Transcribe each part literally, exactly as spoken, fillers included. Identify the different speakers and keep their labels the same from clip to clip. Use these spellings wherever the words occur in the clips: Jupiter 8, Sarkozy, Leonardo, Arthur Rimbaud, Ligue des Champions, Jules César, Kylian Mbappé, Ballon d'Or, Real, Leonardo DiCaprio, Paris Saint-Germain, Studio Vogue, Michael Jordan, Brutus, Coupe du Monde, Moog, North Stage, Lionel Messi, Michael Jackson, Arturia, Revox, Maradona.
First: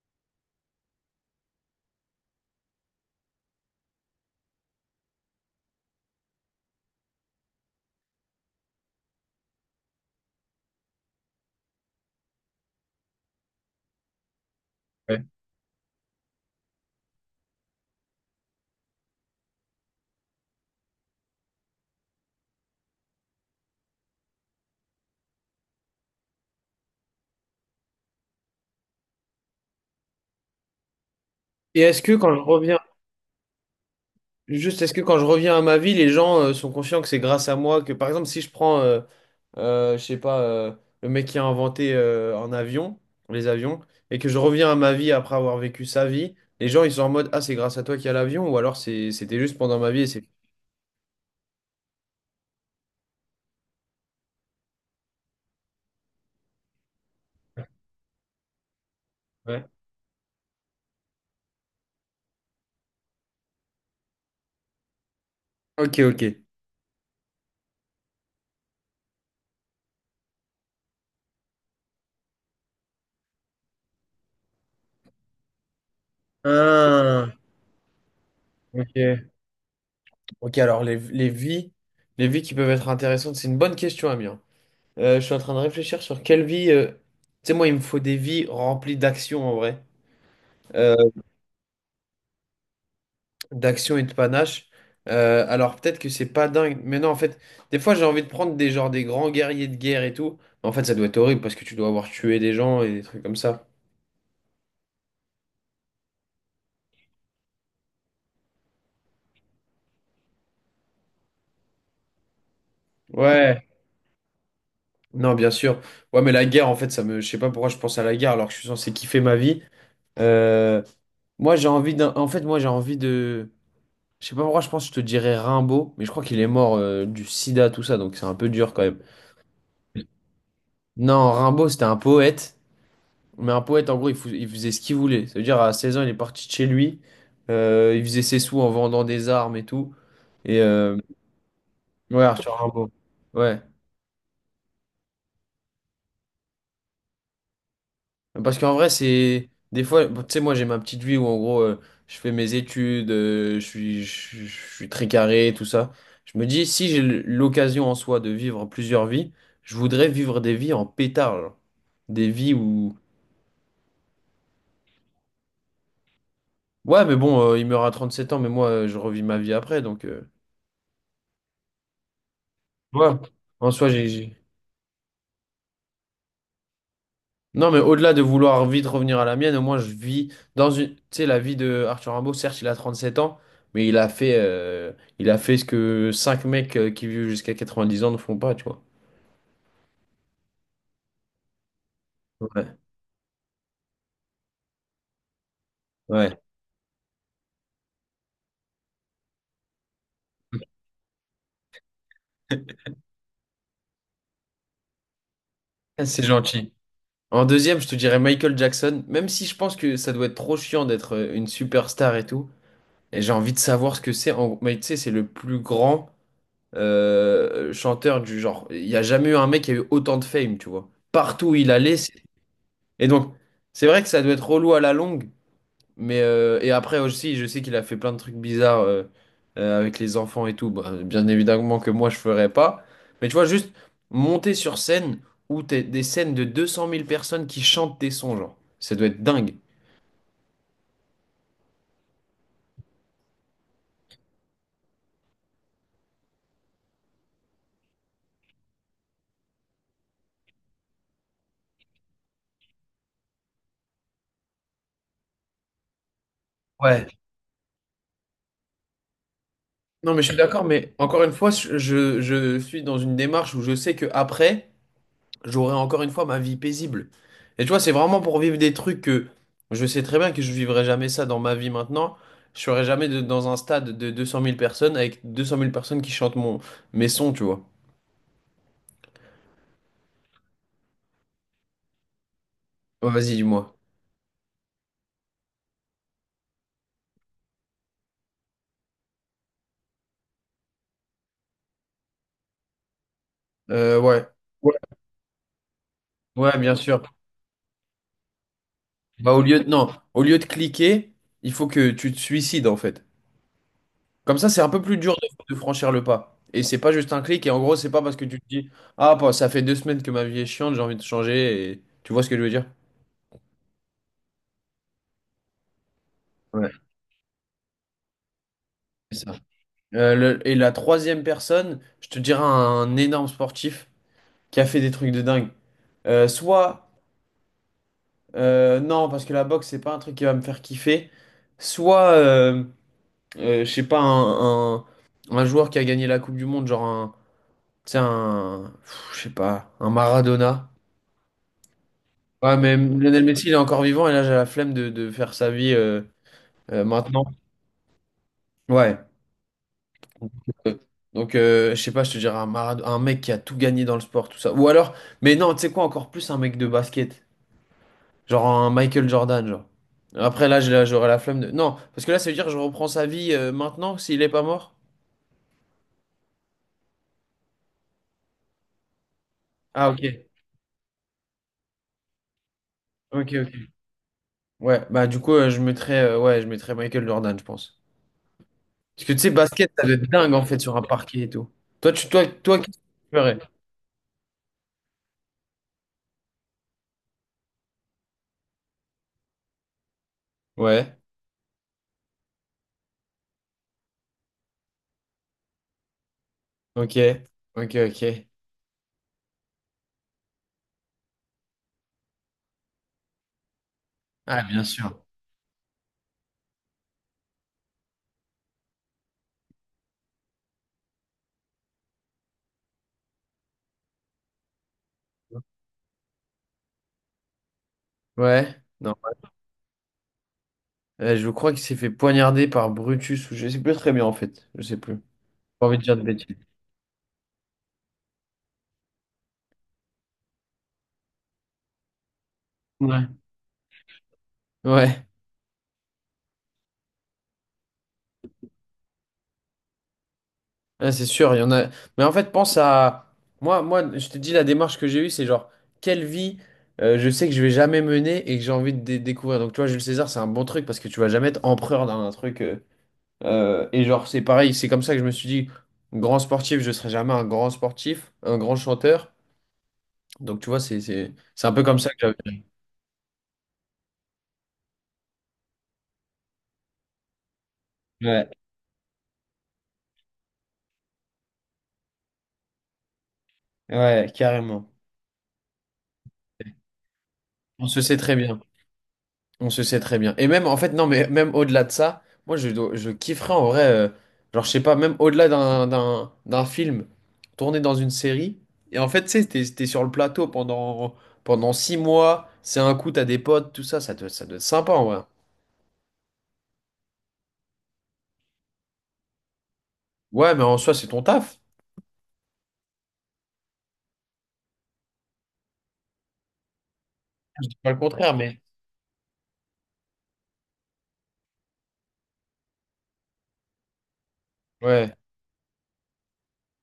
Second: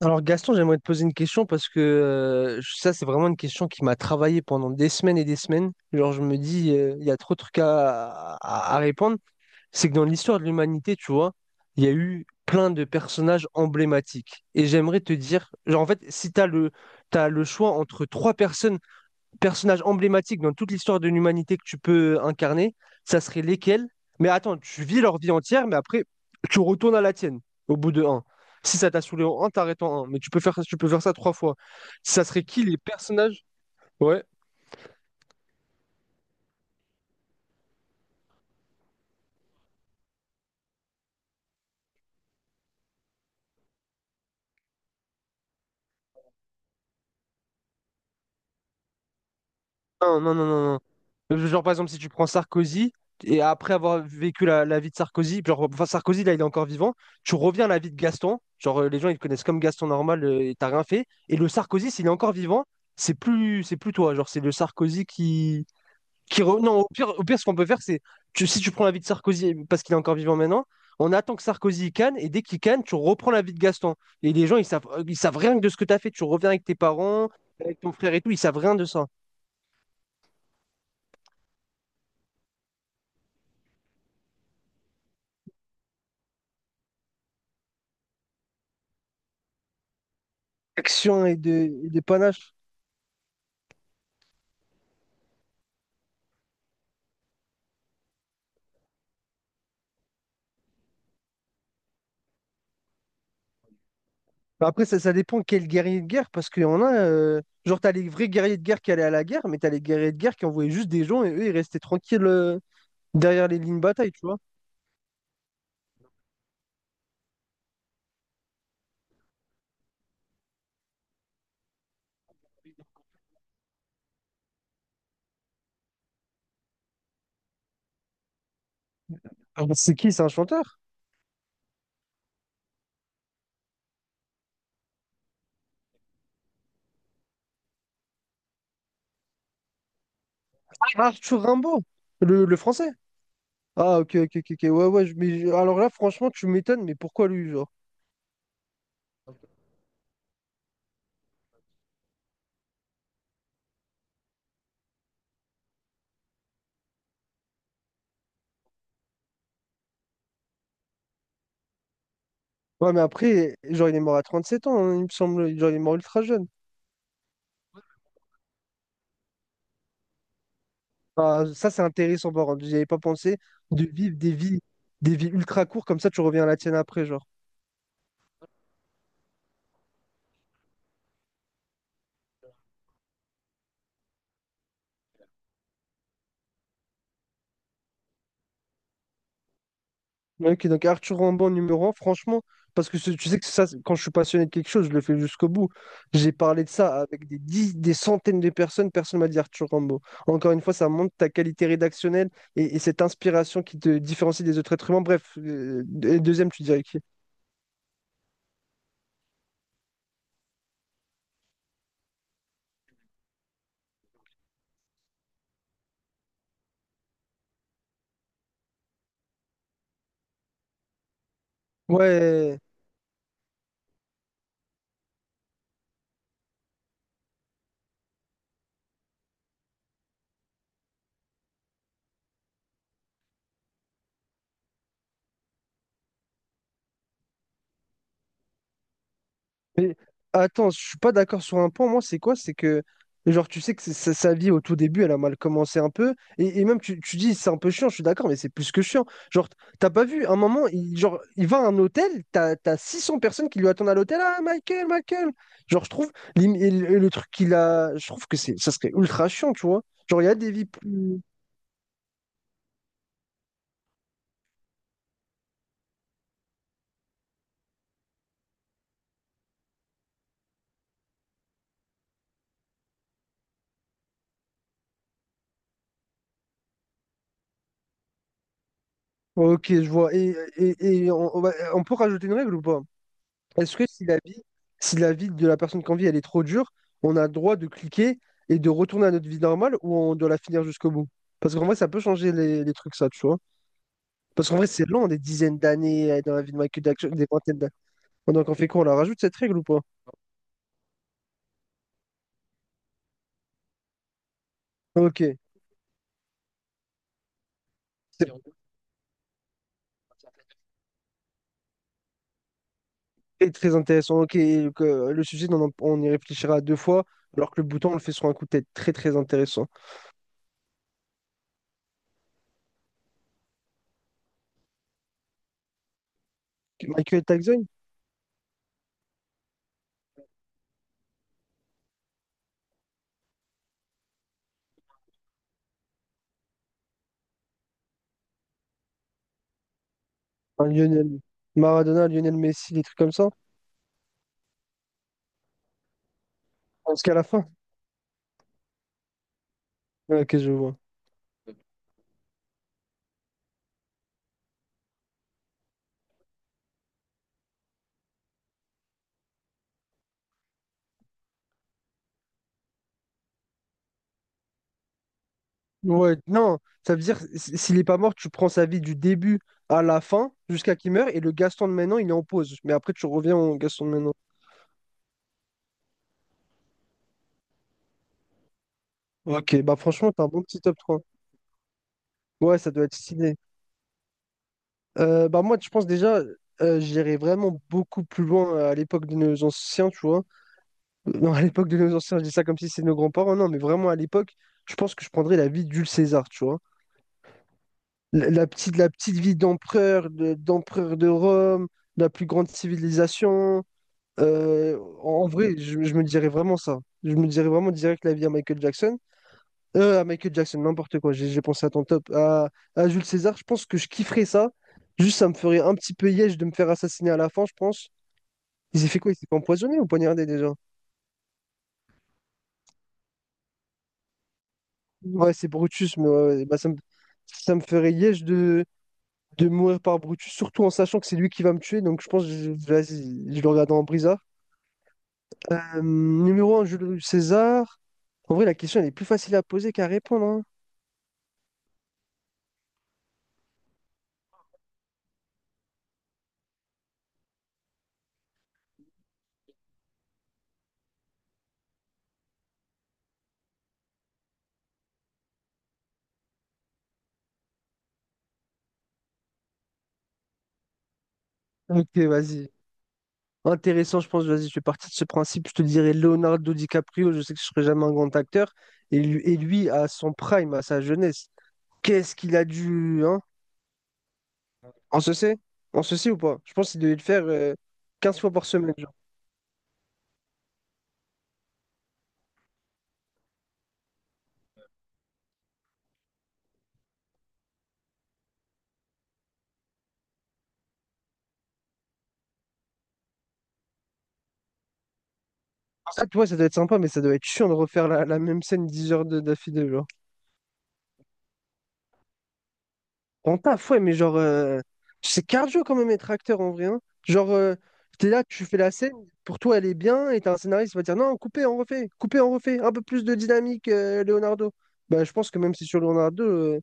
Speaker 1: Alors Gaston, j'aimerais te poser une question parce que euh, ça, c'est vraiment une question qui m'a travaillé pendant des semaines et des semaines. Genre, je me dis, euh, il y a trop de trucs à, à- à répondre. C'est que dans l'histoire de l'humanité, tu vois, il y a eu plein de personnages emblématiques. Et j'aimerais te
Speaker 2: Ouais.
Speaker 1: dire, genre, en fait, si tu as le, t'as le choix entre trois personnes personnages emblématiques dans toute l'histoire de l'humanité que tu peux incarner, ça serait lesquels? Mais attends, tu vis leur vie entière, mais après, tu retournes à la tienne au bout de un. Si ça t'a saoulé en un, t'arrêtes en un. Mais tu peux faire, ça, tu peux faire ça trois fois.
Speaker 2: Et est-ce que
Speaker 1: Ça
Speaker 2: quand je
Speaker 1: serait qui les
Speaker 2: reviens,
Speaker 1: personnages? Ouais.
Speaker 2: juste est-ce que quand je reviens à ma vie, les gens euh, sont conscients que c'est grâce à moi que, par exemple, si je prends, euh, euh, je sais pas, euh, le mec qui a inventé euh, un avion, les avions, et que je reviens à ma vie après avoir vécu sa vie, les gens ils sont en mode, ah, c'est grâce à toi qu'il y a l'avion, ou alors c'est, c'était juste pendant ma vie et
Speaker 1: Non,
Speaker 2: c'est.
Speaker 1: non, non, non. Euh, Genre, par exemple, si tu prends Sarkozy, et après avoir vécu la, la vie de Sarkozy, genre, enfin, Sarkozy, là, il est encore vivant, tu reviens à la vie de Gaston, genre, euh, les gens, ils te connaissent comme
Speaker 2: Ouais.
Speaker 1: Gaston normal, euh, et t'as rien fait. Et le Sarkozy, s'il est encore vivant, c'est plus, c'est plus toi, genre, c'est le Sarkozy qui,
Speaker 2: Ok, ok.
Speaker 1: qui re- Non, au pire, au pire, ce qu'on peut faire, c'est, tu- si tu prends la vie de Sarkozy, parce qu'il est encore vivant maintenant, on attend que Sarkozy il canne, et dès qu'il canne, tu reprends la vie de Gaston. Et les gens, ils savent, euh, ils savent rien de ce que t'as fait, tu reviens avec tes parents,
Speaker 2: Ah,
Speaker 1: avec ton frère et tout, ils savent rien de ça.
Speaker 2: ok. Ok, alors les, les vies, les vies qui peuvent être intéressantes, c'est une bonne question, Amir. Euh, je suis en train de réfléchir sur quelle vie. euh, Tu sais, moi, il me faut des vies remplies d'actions en vrai. euh,
Speaker 1: Action et de, et de panache.
Speaker 2: d'action et de panache. Euh, alors peut-être que c'est pas dingue, mais non, en fait, des fois j'ai envie de prendre des genres des grands guerriers de guerre et tout. Mais en fait, ça doit être horrible parce que tu dois avoir tué des gens et des trucs comme ça.
Speaker 1: Bah après, ça, ça dépend quel guerrier de guerre, parce qu'il y en a, euh, genre, t'as les vrais guerriers de guerre qui allaient à la guerre, mais t'as les guerriers de guerre qui envoyaient juste des gens et eux, ils restaient tranquilles euh, derrière les
Speaker 2: Ouais,
Speaker 1: lignes de bataille, tu vois.
Speaker 2: non, bien sûr. Ouais, mais la guerre, en fait, ça me, je sais pas pourquoi je pense à la guerre alors que je suis censé kiffer ma vie. Euh, Moi, j'ai envie d'un, en fait, moi, j'ai envie de, je sais pas pourquoi je pense, que je te dirais Rimbaud, mais je crois qu'il est mort euh, du sida, tout ça, donc c'est un peu dur quand même.
Speaker 1: Ah, c'est qui? C'est un chanteur?
Speaker 2: Non, Rimbaud, c'était un poète. Mais un poète, en gros, il, fou- il faisait ce qu'il voulait. Ça veut dire, à seize ans, il est parti de chez lui. Euh, il faisait ses sous en vendant des armes et tout. Et euh,
Speaker 1: Arthur Rimbaud,
Speaker 2: ouais,
Speaker 1: le,
Speaker 2: Arthur
Speaker 1: le
Speaker 2: Rimbaud.
Speaker 1: français.
Speaker 2: Ouais.
Speaker 1: Ah, ok, ok, ok, ok. Ouais, ouais, je- mais je- alors là, franchement, tu m'étonnes, mais pourquoi lui, genre?
Speaker 2: Parce qu'en vrai, c'est. Des fois, bon, tu sais, moi, j'ai ma petite vie où, en gros, euh, je fais mes études, euh, je suis, je, je je suis très carré, tout ça. Je me dis, si j'ai l'occasion en soi de vivre plusieurs vies, je voudrais vivre des vies en pétard. genre. Des vies
Speaker 1: Ouais,
Speaker 2: où.
Speaker 1: mais après, genre, il est mort à trente sept ans, hein, il me semble, genre, il est mort ultra jeune.
Speaker 2: Ouais, mais bon, euh, il meurt à trente-sept ans, mais moi, euh, je revis ma vie après, donc. euh,
Speaker 1: Ah, ça, c'est intéressant, par contre, j'y avais pas
Speaker 2: Ouais.
Speaker 1: pensé
Speaker 2: En
Speaker 1: de
Speaker 2: soi, j'ai.
Speaker 1: vivre des
Speaker 2: J'ai-
Speaker 1: vies, des vies ultra courtes, comme ça, tu reviens à la tienne après, genre.
Speaker 2: Non, mais au-delà de vouloir vite revenir à la mienne, au moins je vis dans une. Tu sais, la vie de Arthur Rimbaud, certes, il a trente-sept ans, mais il a fait, euh, il a fait ce que cinq mecs euh, qui vivent jusqu'à quatre-vingt-dix ans ne font pas, tu vois.
Speaker 1: Ok, donc Arthur Rimbaud numéro un franchement,
Speaker 2: Ouais,
Speaker 1: parce que ce- tu sais que ça, c'est- quand je suis passionné de quelque chose, je le fais jusqu'au bout. J'ai
Speaker 2: ouais.
Speaker 1: parlé de ça avec des dix- des centaines de personnes, personne m'a dit Arthur Rimbaud. Encore une fois, ça montre ta qualité rédactionnelle et, et cette inspiration qui te différencie des autres êtres humains. Bref, euh, et
Speaker 2: C'est
Speaker 1: deuxième, tu
Speaker 2: gentil.
Speaker 1: dirais qui?
Speaker 2: En deuxième, je te dirais Michael Jackson, même si je pense que ça doit être trop chiant d'être euh, une superstar et tout. Et j'ai envie de savoir ce que c'est. En... Mais tu sais, c'est le plus grand euh, chanteur du genre. Il n'y a jamais eu un mec qui a eu autant de fame, tu vois. Partout où il allait, c'est-
Speaker 1: Ouais,
Speaker 2: Et donc, c'est vrai que ça doit être relou à la longue, mais euh, et après aussi, je sais qu'il a fait plein de trucs bizarres euh, euh, avec les enfants et tout. Bah, bien évidemment que moi, je ferais pas. Mais tu vois, juste monter sur scène où t'es des scènes de deux cent mille personnes qui chantent tes sons, genre, ça doit être dingue.
Speaker 1: mais attends, je suis pas d'accord sur un point, moi, c'est quoi? C'est que, genre, tu sais que c'est- sa, sa vie au tout début, elle a mal commencé un peu. Et, et même, tu, tu dis, c'est un peu chiant, je suis d'accord, mais c'est plus que chiant. Genre, t'as pas vu, un moment, il, genre, il va à un hôtel, t'as, t'as six cents personnes qui lui attendent à l'hôtel. Ah, Michael, Michael! Genre, je trouve, l'im- et le, et
Speaker 2: Ouais.
Speaker 1: le truc qu'il a, je trouve que c'est, ça serait ultra chiant, tu vois.
Speaker 2: Non, mais
Speaker 1: Genre, il
Speaker 2: je
Speaker 1: y a
Speaker 2: suis
Speaker 1: des
Speaker 2: d'accord,
Speaker 1: vies
Speaker 2: mais
Speaker 1: plus.
Speaker 2: encore une fois, je, je je suis dans une démarche où je sais que après. J'aurais encore une fois ma vie paisible. Et tu vois, c'est vraiment pour vivre des trucs que je sais très bien que je vivrai jamais ça dans ma vie maintenant. Je serai jamais de- dans un stade de deux cent mille personnes avec deux cent mille personnes qui chantent mon, mes sons, tu vois.
Speaker 1: Ok, je vois. Et, et, et on, on va- on peut rajouter une règle ou pas?
Speaker 2: Ouais, vas-y, dis-moi.
Speaker 1: Est-ce que si la vie, si la vie de la personne qu'on vit, elle est trop dure, on a le droit de cliquer et de retourner à notre vie normale ou on doit la finir jusqu'au bout? Parce qu'en vrai, ça peut changer les, les trucs, ça, tu vois.
Speaker 2: Euh, ouais.
Speaker 1: Parce qu'en vrai,
Speaker 2: Ouais,
Speaker 1: c'est long, des dizaines d'années euh, dans la vie
Speaker 2: Ouais,
Speaker 1: de
Speaker 2: bien
Speaker 1: Michael
Speaker 2: sûr.
Speaker 1: Jackson, des vingtaines d'années. Donc, on fait quoi? On la rajoute,
Speaker 2: Bah,
Speaker 1: cette
Speaker 2: au
Speaker 1: règle
Speaker 2: lieu
Speaker 1: ou
Speaker 2: de,
Speaker 1: pas?
Speaker 2: non, au lieu de cliquer, il faut que tu te suicides, en fait. Comme ça, c'est un peu plus dur
Speaker 1: Ok,
Speaker 2: de, de, franchir le pas. Et c'est pas juste un clic. Et en gros, c'est pas parce que tu
Speaker 1: c'est
Speaker 2: te dis, ah, bah, ça fait deux semaines que ma vie est chiante, j'ai envie de changer. Et... Tu vois ce que je veux dire?
Speaker 1: très, très intéressant. Ok, donc, euh, le sujet, on, en- on y réfléchira
Speaker 2: Ouais.
Speaker 1: deux fois, alors que le bouton, on le fait sur un coup de tête. Très, très
Speaker 2: C'est ça.
Speaker 1: intéressant.
Speaker 2: Euh, le- et la troisième personne, je te dirais un énorme sportif qui a fait des trucs de dingue. Euh, soit,
Speaker 1: Michael Jackson,
Speaker 2: euh, non, parce que la boxe, c'est pas un truc qui va me faire kiffer. Soit, euh, euh, je sais pas, un, un, un joueur qui a gagné la Coupe du Monde, genre un, tu sais, un, pff, je sais pas, un
Speaker 1: un
Speaker 2: Maradona.
Speaker 1: Lionel, Maradona, Lionel
Speaker 2: Ouais,
Speaker 1: Messi,
Speaker 2: mais
Speaker 1: des trucs comme
Speaker 2: Lionel
Speaker 1: ça.
Speaker 2: Messi, il est encore vivant et là, j'ai la flemme de, de faire sa vie euh, euh,
Speaker 1: Jusqu'à la
Speaker 2: maintenant.
Speaker 1: fin.
Speaker 2: Ouais.
Speaker 1: Ok, je
Speaker 2: Euh,
Speaker 1: vois.
Speaker 2: Donc, euh, je sais pas, je te dirais un, Marad- un mec qui a tout gagné dans le sport, tout ça. Ou alors, mais non, tu sais quoi, encore plus un mec de basket. Genre un Michael Jordan, genre. Après, là, j'ai la- j'aurais la flemme de. Non, parce que là, ça veut dire que je reprends sa vie euh, maintenant s'il est pas mort.
Speaker 1: Ouais, non, ça veut dire s- s'il est pas mort, tu prends sa vie du début à
Speaker 2: Ah,
Speaker 1: la
Speaker 2: ok.
Speaker 1: fin jusqu'à qu'il meurt et le Gaston de maintenant il est en pause. Mais après tu
Speaker 2: Ok,
Speaker 1: reviens au
Speaker 2: ok.
Speaker 1: Gaston de maintenant.
Speaker 2: Ouais, bah, du coup, euh, je mettrais, euh, ouais, je mettrais Michael Jordan, je pense. Parce que tu sais,
Speaker 1: Ok,
Speaker 2: basket,
Speaker 1: bah
Speaker 2: ça doit être
Speaker 1: franchement, t'as un
Speaker 2: dingue,
Speaker 1: bon
Speaker 2: en fait,
Speaker 1: petit
Speaker 2: sur
Speaker 1: top
Speaker 2: un
Speaker 1: trois.
Speaker 2: parquet et tout. Toi, tu, toi, toi,
Speaker 1: Ouais, ça
Speaker 2: qu'est-ce que
Speaker 1: doit être
Speaker 2: tu
Speaker 1: stylé.
Speaker 2: ferais?
Speaker 1: Euh, bah moi, je pense déjà, euh, j'irais vraiment beaucoup plus loin à l'époque de nos anciens, tu vois.
Speaker 2: Ouais,
Speaker 1: Euh, Non, à l'époque de nos anciens, je dis ça comme si c'était nos grands-parents, non, mais vraiment à l'époque, je pense que je prendrais la vie d'Jules César, tu vois.
Speaker 2: ok. Ok, ok.
Speaker 1: La, la petite, la petite vie d'empereur, de- d'empereur de Rome, la plus grande civilisation.
Speaker 2: Ah, bien
Speaker 1: Euh,
Speaker 2: sûr.
Speaker 1: en vrai, je, je me dirais vraiment ça. Je me dirais vraiment direct la vie à Michael Jackson. Euh, à Michael Jackson, n'importe quoi. J'ai j'ai pensé à ton top. À, à Jules César, je pense que je kifferais ça. Juste, ça me ferait un petit peu yèche de me faire assassiner à la fin, je pense.
Speaker 2: Ouais.
Speaker 1: Il s'est
Speaker 2: non.
Speaker 1: fait quoi? Il s'est fait empoisonner ou poignarder déjà?
Speaker 2: Euh, je crois qu'il s'est fait poignarder par Brutus ou je sais plus très bien en fait. Je sais plus.
Speaker 1: Ouais, c'est
Speaker 2: Pas envie de dire
Speaker 1: Brutus,
Speaker 2: de
Speaker 1: mais ouais,
Speaker 2: bêtises.
Speaker 1: ouais, bah, ça me, ça me ferait yèche de, de mourir par Brutus, surtout en sachant que c'est lui qui va me tuer. Donc, je pense que je,
Speaker 2: Ouais.
Speaker 1: vas-y, je le regarde en brisard.
Speaker 2: Ouais,
Speaker 1: Euh, numéro un, Jules César. En vrai, la question, elle est plus facile à poser qu'à répondre, hein.
Speaker 2: Ouais, c'est sûr, il y en a. Mais en fait, pense à. Moi, moi, je te dis la démarche que j'ai eue, c'est genre, quelle vie euh, je sais que je vais jamais mener et que j'ai envie de dé- découvrir. Donc, tu vois, Jules César, c'est un bon truc parce que tu vas jamais être empereur d'un truc. euh, euh, et genre, c'est pareil, c'est comme ça que je me suis dit, grand sportif, je serai jamais un grand sportif, un grand chanteur. Donc, tu vois, c'est, c'est, c'est un peu comme ça que
Speaker 1: Ok,
Speaker 2: j'avais.
Speaker 1: vas-y. Intéressant, je pense. Vas-y, je fais partie de ce principe. Je te dirais Leonardo DiCaprio. Je sais que je serai jamais un grand
Speaker 2: Ouais,
Speaker 1: acteur. Et lui, et lui, à son prime, à sa jeunesse, qu'est-ce qu'il a dû. Hein?
Speaker 2: ouais, carrément.
Speaker 1: On se sait? On se sait ou pas? Je pense qu'il devait le faire euh,
Speaker 2: On se sait très
Speaker 1: quinze fois
Speaker 2: bien.
Speaker 1: par semaine. Genre.
Speaker 2: On se sait très bien. Et même, en fait, non, mais même au-delà de ça, moi, je, dois- je kifferais en vrai, euh, genre, je sais pas, même au-delà d'un, d'un, d'un film tourné dans une série. Et en fait, tu sais, t'es, t'es sur le plateau pendant, pendant six mois, c'est un coup, t'as des potes, tout ça, ça doit, ça doit être sympa en vrai.
Speaker 1: En fait, ouais, ça doit être sympa, mais ça doit être chiant de refaire la, la même scène dix heures de- d'affilée, genre.
Speaker 2: Ouais, mais en soi, c'est ton taf.
Speaker 1: Ton taf, ouais, mais genre, euh, c'est cardio quand même être acteur en vrai, hein. Genre,
Speaker 2: Je
Speaker 1: euh,
Speaker 2: dis pas le
Speaker 1: t'es
Speaker 2: contraire,
Speaker 1: là,
Speaker 2: mais.
Speaker 1: tu fais la scène, pour toi elle est bien, et t'as un scénariste qui va dire non, coupez, on refait, coupez, on refait, un peu plus de dynamique, euh, Leonardo.
Speaker 2: Ouais.
Speaker 1: Bah, je pense que même si sur Leonardo, euh,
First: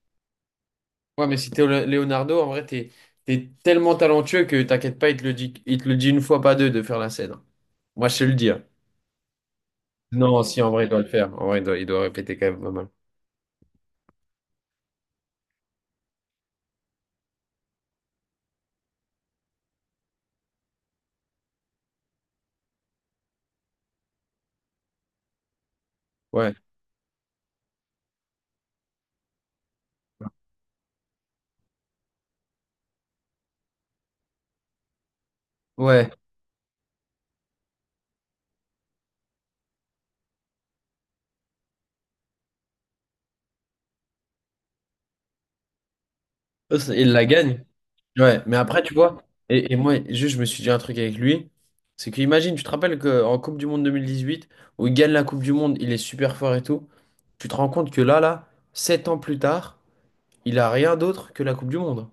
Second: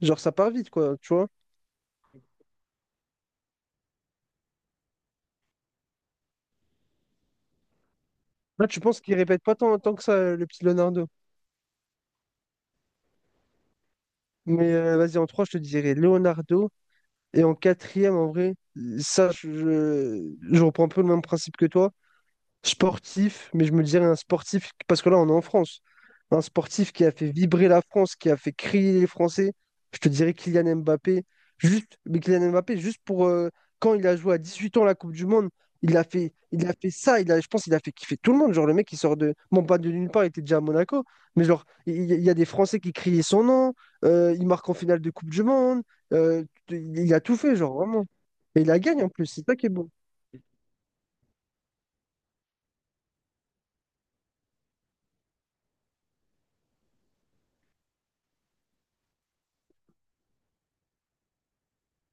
Speaker 1: genre, ça part vite, quoi, tu
Speaker 2: Ouais,
Speaker 1: vois.
Speaker 2: mais si t'es Lé- Leonardo, en vrai, t'es, t'es tellement talentueux que t'inquiète pas, il te le dit, il te le dit une fois, pas deux, de faire la scène. Moi, je sais le dire.
Speaker 1: Là, tu penses qu'il répète pas tant, tant que ça, euh,
Speaker 2: Non,
Speaker 1: le
Speaker 2: si,
Speaker 1: petit
Speaker 2: en vrai, il doit le
Speaker 1: Leonardo.
Speaker 2: faire. En vrai, il doit, il doit répéter quand même pas mal.
Speaker 1: Mais euh, vas-y, en trois, je te dirais Leonardo, et en quatrième, en vrai, ça, je, je, je reprends un peu le même principe que toi. Sportif, mais je me dirais un sportif, parce que là, on est en France. Un
Speaker 2: Ouais,
Speaker 1: sportif qui a fait vibrer la France, qui a fait crier les Français. Je te dirais Kylian Mbappé. Juste, mais Kylian Mbappé, juste pour euh, quand il a joué à dix-huit ans la Coupe du Monde, il a
Speaker 2: ouais,
Speaker 1: fait, il a fait ça. Il a, je pense qu'il a fait kiffer tout le monde. Genre, le mec, il sort de. Bon, pas de nulle part, il était déjà à Monaco. Mais genre, il il y, a des Français qui criaient son nom. Euh, il marque en finale de Coupe du Monde. euh,
Speaker 2: Eux, c'est- Ils
Speaker 1: il a
Speaker 2: la
Speaker 1: tout fait,
Speaker 2: gagne.
Speaker 1: genre, vraiment.
Speaker 2: ouais. Mais
Speaker 1: Et il la
Speaker 2: après, tu
Speaker 1: gagne en
Speaker 2: vois,
Speaker 1: plus. C'est ça qui est
Speaker 2: et, et
Speaker 1: bon.
Speaker 2: moi, juste, je me suis dit un truc avec lui, c'est que imagine, tu te rappelles qu'en Coupe du Monde deux mille dix-huit, où il gagne la Coupe du Monde, il est super fort et tout, tu te rends compte que là, là, sept ans plus tard, il a rien d'autre que la Coupe du Monde.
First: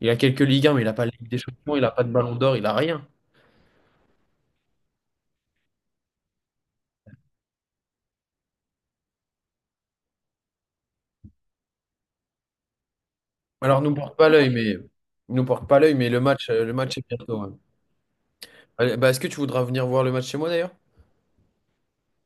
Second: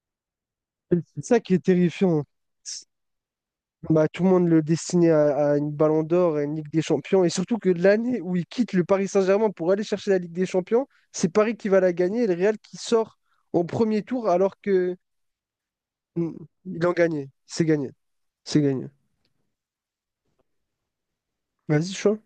Speaker 2: Il a quelques Ligue un, mais il a pas de
Speaker 1: C'est
Speaker 2: Ligue des
Speaker 1: ça qui est
Speaker 2: Champions, il a pas de
Speaker 1: terrifiant.
Speaker 2: Ballon d'Or, il a rien.
Speaker 1: Bah, tout le monde le destinait à, à une Ballon d'Or et une Ligue des Champions. Et surtout que l'année où il quitte le Paris Saint-Germain pour aller chercher la Ligue des Champions, c'est Paris qui va la gagner et le Real qui sort au
Speaker 2: Alors, nous
Speaker 1: premier
Speaker 2: porte pas
Speaker 1: tour
Speaker 2: l'œil,
Speaker 1: alors
Speaker 2: mais
Speaker 1: que
Speaker 2: nous porte pas l'œil, mais le
Speaker 1: mm,
Speaker 2: match, euh, le
Speaker 1: il en
Speaker 2: match est
Speaker 1: gagnait.
Speaker 2: bientôt. ouais.
Speaker 1: C'est gagné. C'est gagné.
Speaker 2: Allez, bah, est-ce que tu voudras venir voir le match chez moi d'ailleurs?
Speaker 1: Vas-y, chaud.